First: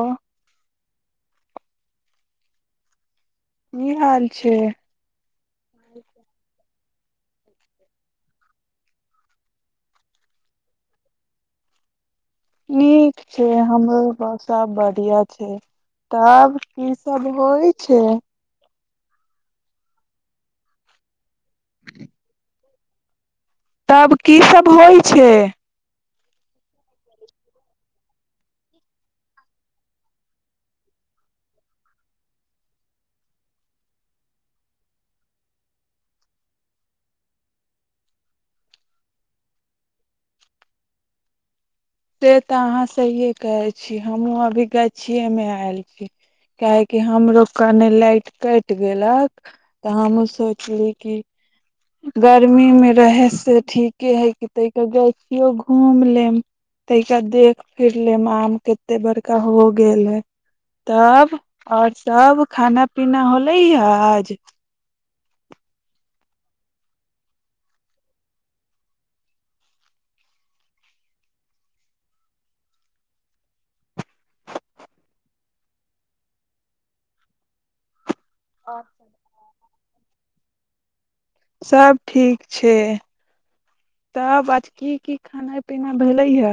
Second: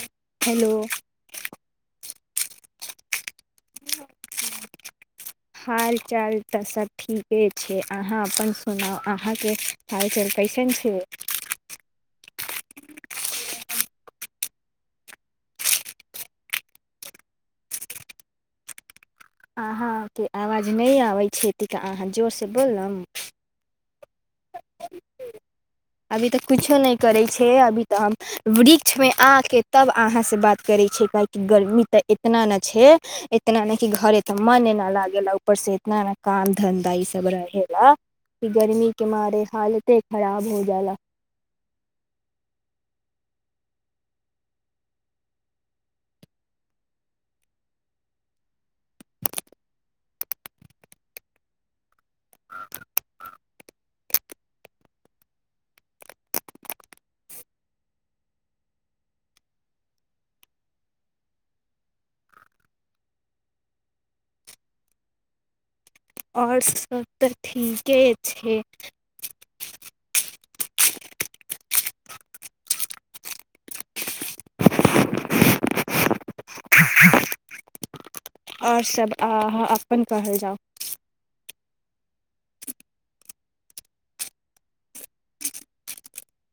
ओ hello [unintelligible] की हाल छै हाल चाल तऽ सब ठीके छै अहाँ अपन सुनाउ अहाँके चारजर कैसन छै नीक छै हमरो ग सब बढ़ििया छै तब की सब होइ छै अहा के आवाज नहि आबै छै थिक अ हँ जोरसँ बलम तब की सब होइ छै अभी तऽ कछो नहि करै छै अभी तऽ हम वृक्षमे आ कऽ तब अहाँसँ बात करै छियै काहेकि गर्मी तऽ एतना ने छै एतना ने कि घरे तऽ मन एना लागैा ऊपरसँ एतना ने काम धन्धा ईसभ रहै ला कि गरमी तमारे हालते खराब हो जा से तऽ अहाँ सहिए कहै छी हमहूँ अभी गाछिएमे आयल छी काहेकि हमरो कने लाइट कटि गेलक तऽ हमहूँ सोचली कि गर्मी मे रहै से ठीक के हे क तहिके गय छियो घूम लेम तैकेा देख फिर लेम आम कते बड़का हो गेल है तब आओर सब खाना पीना होले हज आओठ स्तर ठीकीके छे ह [unintelligible] आओर सभ अ अपन कहल जाउ सब ठीक छै तब आज की की खाना पीना भेलै हे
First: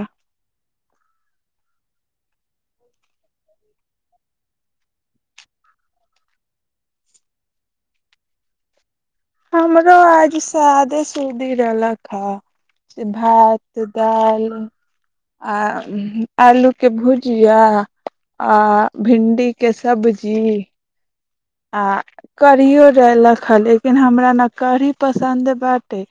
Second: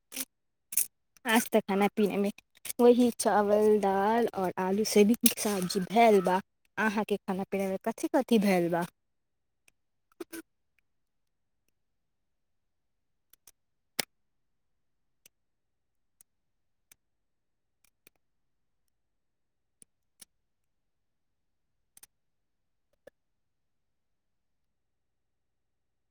आज तक खाना पीनेमे वही चावल दालि आओर आलू से भी सब्जी भेल बा अहाँके खाना पीनामे कथिी कथि भेल बा हमरो आज सादे सूदी रहलक हे से भात दालि आ आलूके भुजिया आ भिं्डीके सब्जी आ कढ़ियओ रहलेलक हे लेकिन हमरा ने कढ़ी पसन्द बाटे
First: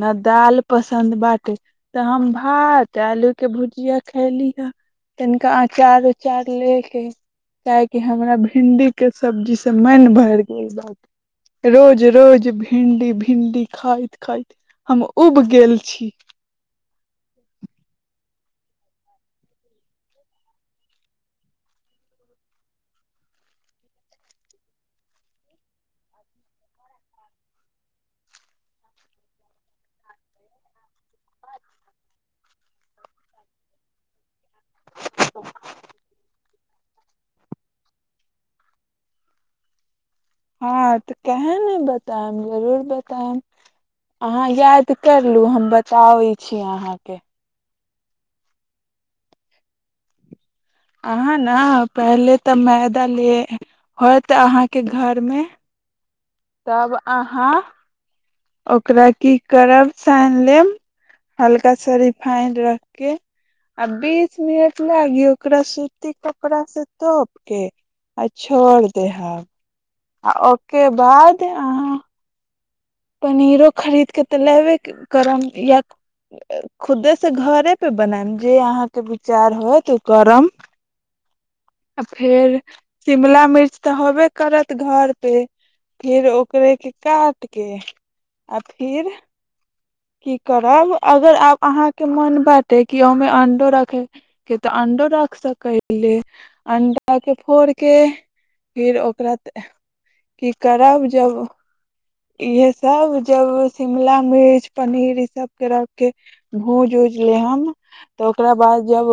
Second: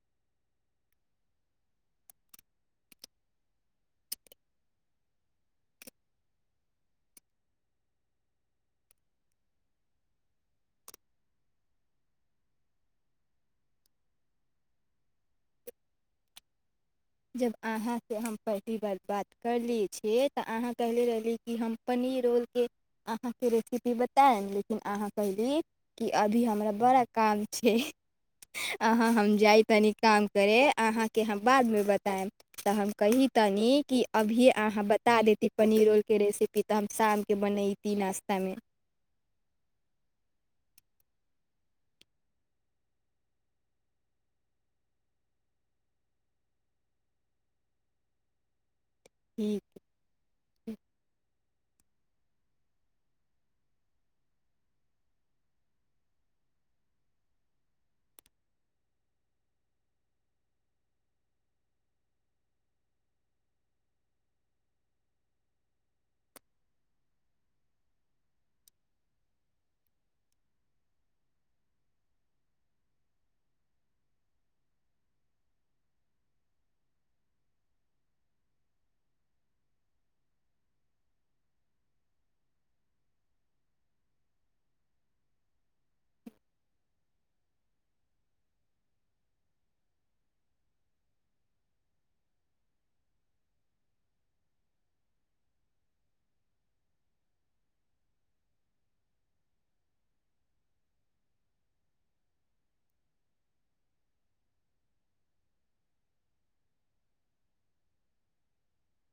ने दालि पसन्द बाटै तऽ हम भात आलूके भुजिया खयली हे तनिका अचार उचार लेके काहेकि हमरा भिणडीके सब्जी त मन भरि गेल बात रोज रोज भिंडी भिंडी खाइत खाइत हम उब गेल छी जब अहा से हम पहली बार बात करले छिय तऽ अहाँ कहले रहली कि हम पनीर रोलके अहाँके रेसिपी बतायब लेकिन अहाँ कहली कि अभी हमरा बड़ा काम छै अहाँ हम जाइ तनी काम करै अहाँके हम बादमे बता तऽ हम की तनी कि अभी अहाँ बता देती पनीर रोल के रेसिपी तऽ हम शाम के बनतीी नास्ता तमेी हँ तऽ कहे ने बतायब जरूर बतायब अहाँ याद करलू हम बताबै छी अहाँके ठीक ह ठ अहाँ ने पहिले तऽ मैदा ले होत अहाँके घरमे तब अहाँ ओकरा की करब सानि लेब हल्का सा रिफाइंड रखि कऽ आ बीस मिनट लागिय ओकरा सूती कपड़ासँ तोपि कऽ आ छोड़ि दहब आ ओके बाद पनीरो खरीद के तऽ लेबे करब या खुदे से घरे पे बनायम। जे अहाँके विचार होत ओ करम। फेर शिमला मिर्च तऽ होबे करत घर पे फेर ओकरे के काट। के आ फिर। की करब अगर आब अहाँके मोन बाँटय। कि ओहिमे अं्डो रखैके तऽ अंडो रख सकैले। अं्डाके फोड़ कऽ। फेर ओकरा की करब। जब इएहसभ जब शिमला मिर्च। पनीर ई सब कर के भूज उज लेहम। तऽ ओकरा बाद जब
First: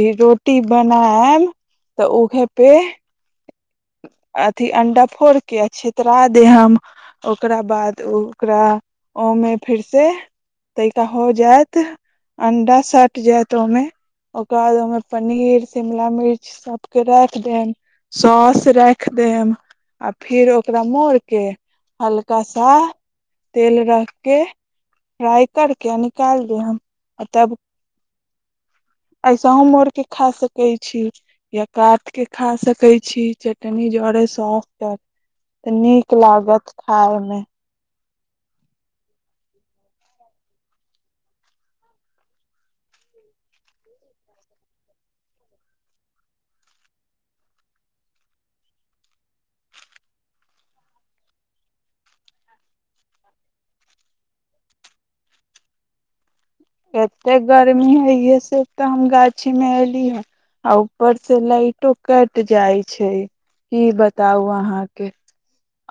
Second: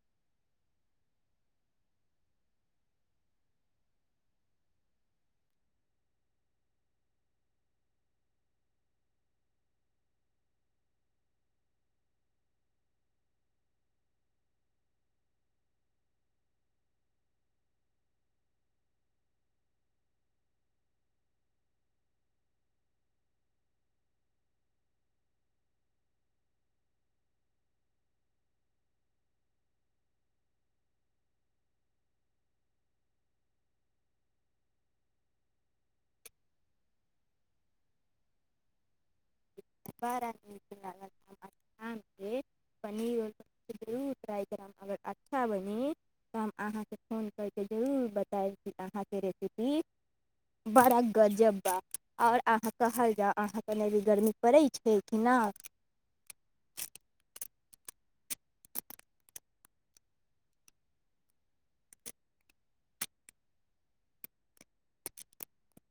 ई रोटी बनायम तऽ उहे पे। अथी अंडा फोड़ के आ छितरा देहम। ओकरा बाद ओकरा ओमे फेर से तइका हो जायत। अंडा सटि जायत। ओहिमे ओकरा बाद ओहिमे पनीर शिमला मिर्च सभके राखि देब सौस। राखि देब। आ फेर ओकरा मोड़ कऽ हल्का सा तेल रख कऽ। फ्राइ कर कऽ निकालि दे ह। आ तब। ऐस हम मोड़ि कऽ खा सकैत छी। या काटि कऽ खा सकैत छी। चटनी जरय सफटत। तऽ नीक लागत खाायमे। बड़ा नीक लाग हम अच्छा पनीरर जरूर ्राइ करब बडा निक हमर हाथ के। पनीर के जरुर टराइ करम। अगर अच्छा बनी तऽ हम अहाँके फोन करि कऽ जरूर बतायब छी? अहाँके रेसिपी बड़ा गजब बा। आओर अहाँ कहल जाउ अहाँके। गर्मी पड़ै छै कि न। एते गर्मी हय। इहे से तऽ हम गाछी मे एली हे। आ ऊपर से लाइटो कटि जाइ छै। ई बताउ अहाँके।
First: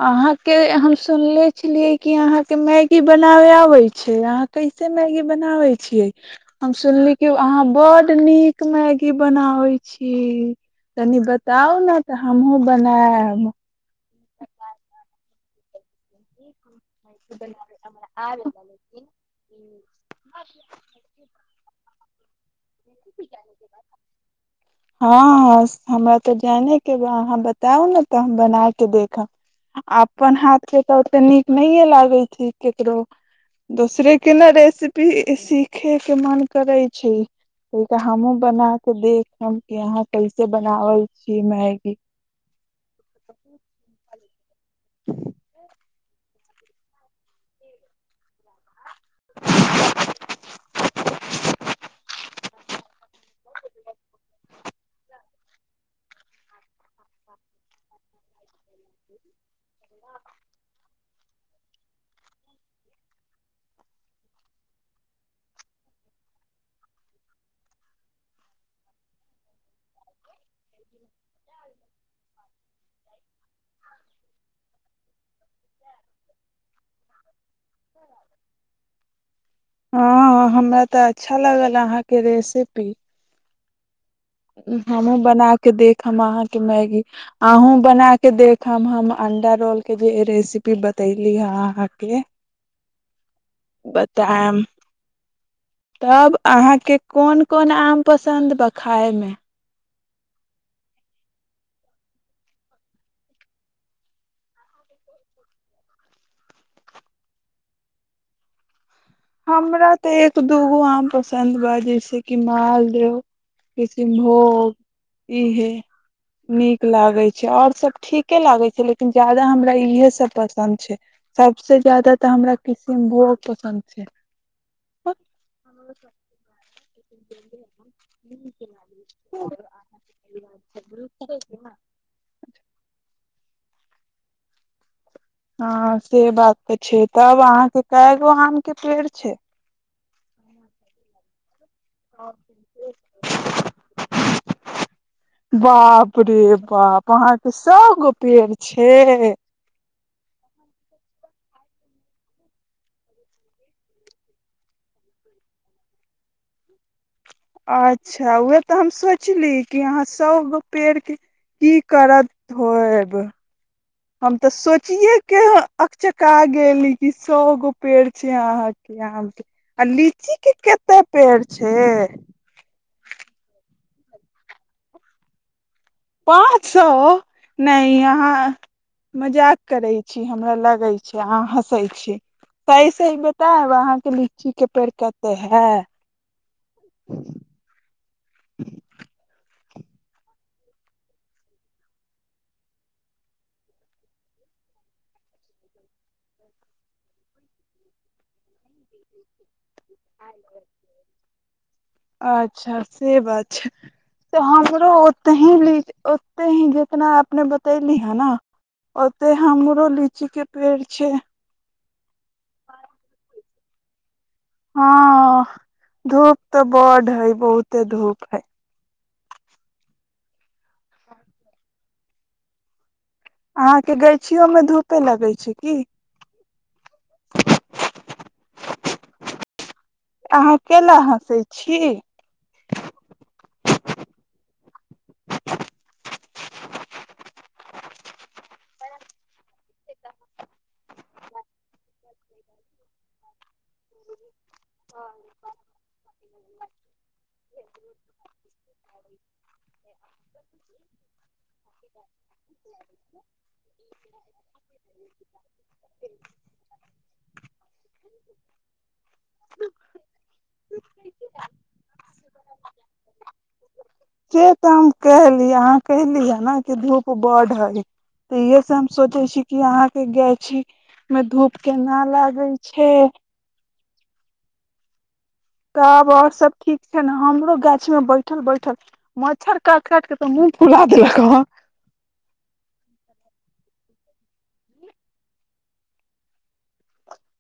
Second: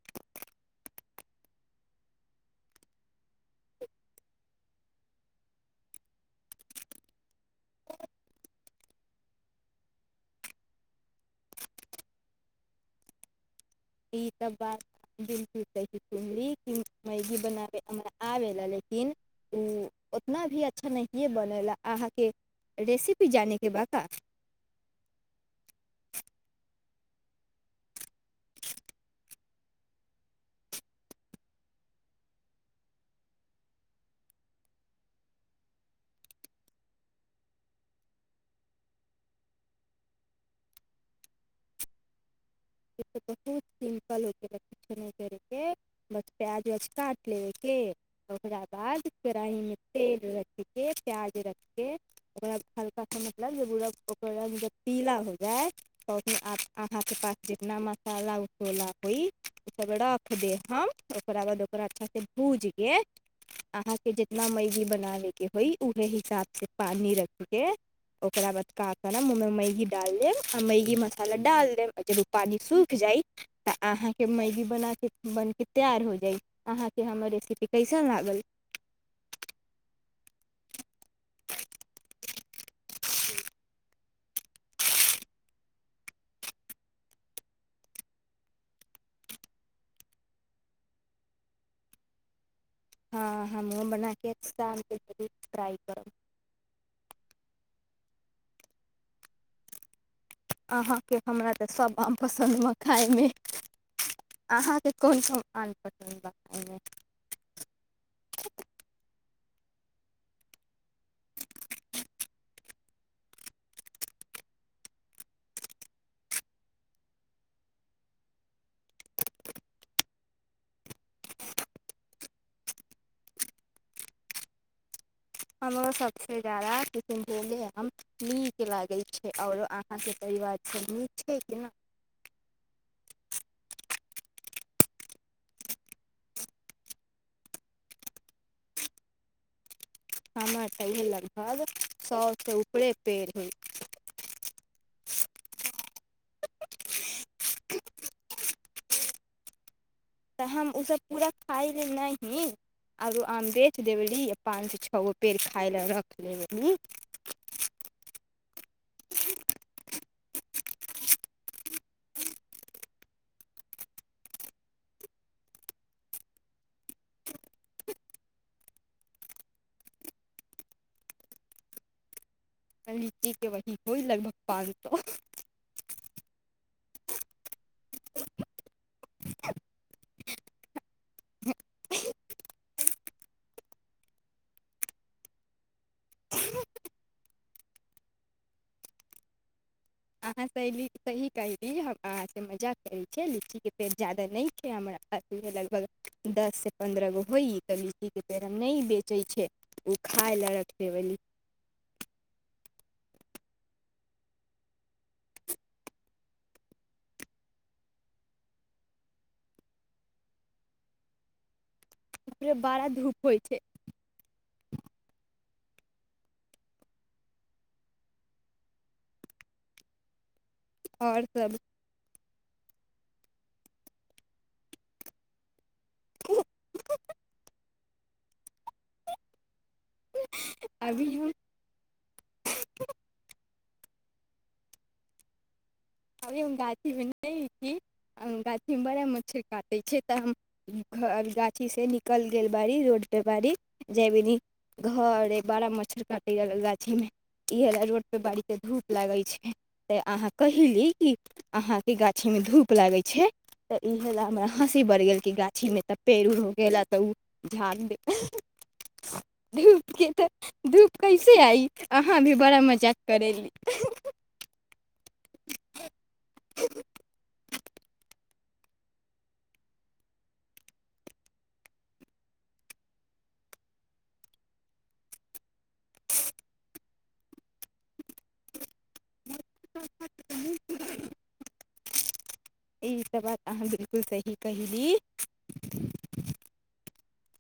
अहाँके हम सुनले छलियै। कि अहाँके मैगी बनाबय आबै छै। अहाँ कैसे मैगी बनाबै छियै। हम सुनलिय कि अहाँ बड्ड नीक मैगी बनाबै छी। कनि बताउ ने तऽ हमहूँ बनायब। ई त बाात तै सुमी। मैगी बनाबै हमरा आबेला। लेकिन ओ उतना भी अच्छा नहिए बनेला। अहाँके। रेसिपी जानेके ब का। हँ हमरा तऽ जाने के अहाँ बताउ ने तऽ। हम बना के देखब। अपन हाथ के तऽ। ओते नीक नहिये लागे छैकेकरो। दोसरे के ने रेसिपी सीखे के मन करै छै। त हमहुूँ बना कऽ देखब, कि यहाँ कैसे बनावल छी मैगी। इ बहुत सिम्पल छै। ठीक छै। नहि छैके। बस प्याज बच काट लेबैके। ओकरा बाद केड़ाहीमे तेल रखि। कऽ प्याज रखि कऽ ओकरा हल्का। मतलब जे ओकर रग जब पीला हो। जाय तऽ ओ अहाँके पास। जितना मसाला उसोला होइ। ओ सब रख दे हम ओकरा बाद ओकरा अच्छा से भूज के। अहा के जितना मै भी बनाबे। के होइ उहे हिसाब से पानी रख के ओकरा बाद क ाल देब आमेी मसाला ाल देबी। पानि सुख जाइ। त आहाँ के मैगी बनाके। बनके तयार हो जाइ। आहाँ के हमर रेसपि कसयन लगल हँ हमरा तऽ अच्छा लागल अहाँके रेसिपी। हमहूँ बना कऽ देखम। अहाँके मैगी अहूँ बना कऽ देखब हम अंडा रोलके जे रेसिपी बतयली हे अहाँके हँ ह मुँह बना के बतायब शाम के खबय। तब अहाँके कोन। कोना आम पसन्द ब खाइमे। अहाँके हमरा तऽ सभ आम पसन्द ब खाइमे। अहाँके कोन कोन आम पसन्द ब खाइमे। हमरा तऽ एक दूगो आम पसन्द बा। जैस कि मालदह, किसनभोग इहे नीक लागे छै। और सब ठीके लागे छै। लेकिन ज्यादा हमरा इहे सब पसन्द छै सबस जाददा। तऽ हमरा किसनभोग पसन्द ठीक। हमरो सभसँ ज्यादा किसन बोले हम नीक लागै छै। आओर अहाँके परिवार सभ नीक छै किना। हँ से बात तऽ छै तब अहाँके कए गो आम के पेड़ छै हमर चहि लगभग सए से ऊपरे पेड़ होइ। बाप रे बाप वहाके सौ गो पेड़ छैे। तऽ हम ओसभ पूरा खायाय लेल नही आरो आम बेच देेली आ पाँचसँ छओ गो पेड़ खाय लेल रख लेबी अच्छा उएह तऽ हम सोचली कि अहाँ सभगो पेड़के की करत होयब हम तऽ सोचियेके अचका गेली कि सएगो पेड़ छै अहाँके आके आ लीची के कतेक पेड़ छै लीची के वही होइ लगभग पाँच सो पाँच सए नहि अहाँ मजाक करै छी हमरा लगै छै अहाँ हँसै छी सही सही बतायब अहाँके लीची के पेड़ कते हए अहाँ सही सही कहैली हम अहाँसँ मजा करैत छिय लीचीके पेड़ ज्यादा नहि छै हमरा लगभग दससँ पन्द्रह गो होइ तऽ लीचीके पेड़ हम नहि बेचैत छै ओ खाय लए रख देबली अच्छा से बात छै तऽ हमरो ओते ही ओते ही जितना अपने बतैली हे ने ओते हमरो लीची के पेड़ छै जे बड़ा धूप होइ छै हँ धूप तऽ बड है बहुते धूप है आओर सभ अहाँके गाछियो में धूपे लगैत छै की [inaudible] अहाँ केेल अभी हम हँसै छी अभे हम गाछीमे ने छी गाछी मे बड़ा मच्छर काटे छै तऽ हम गाछी से न कल गेल बाड़ी रोड पे बाड़ी जयबनी घर बड़ा मच्छर काटे य गाछी में इ रोड पे बाड़ी के धूप लागे छै ते अहाँ कहिली अहाके गाछी मे धूप लागे छै तऽ इ हेल हँसी बड़ गेल गाछी मे तऽ पेड़ उड़ हो गेला तऽ झड़ धूपके तऽ धूप कैसे आइ अहाँ भी बड़ा मजाक करैली से तऽ हम कहली अहाँ कली हे ने कि धूप बड हय त इहे से हम सोचे छी कि अहाँ के गाछी मे धूप केना लागय छै तब आओर सब ठीक छै ने हमरो गाछ मे बैठल बैठल मच्छर काटि काट के तऽ मुूँह फुला देलक हँ ई त बात अहाँ बिलकुल सही कहहिली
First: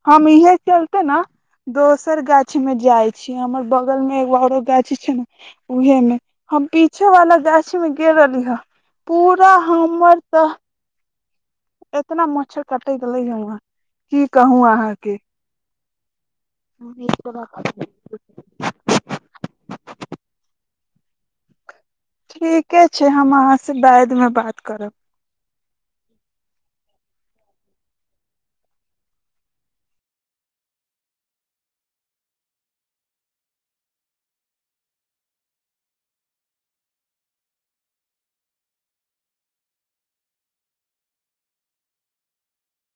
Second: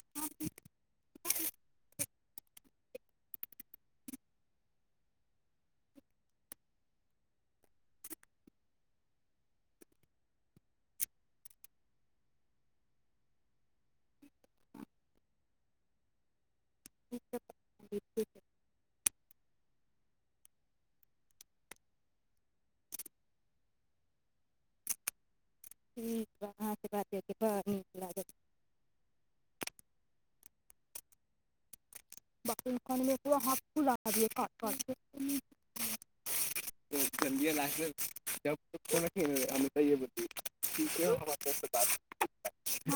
हम इहे चलते न दोस सर गाछ में जाइ छी हमर बगल मे एगो औरो गाछ छै ने उहे मे हम पीछे वाला गाछ मे गेल रहली हे पूरा हमर तऽ इतना मच्छर कटैत रहले ह की कहू अहाँके ह बात ठीके छै हम अहाँसँ बादमे बात करब ठीक ह अहाँसँ बातयतै बड़ नीक लागत [unintelligible]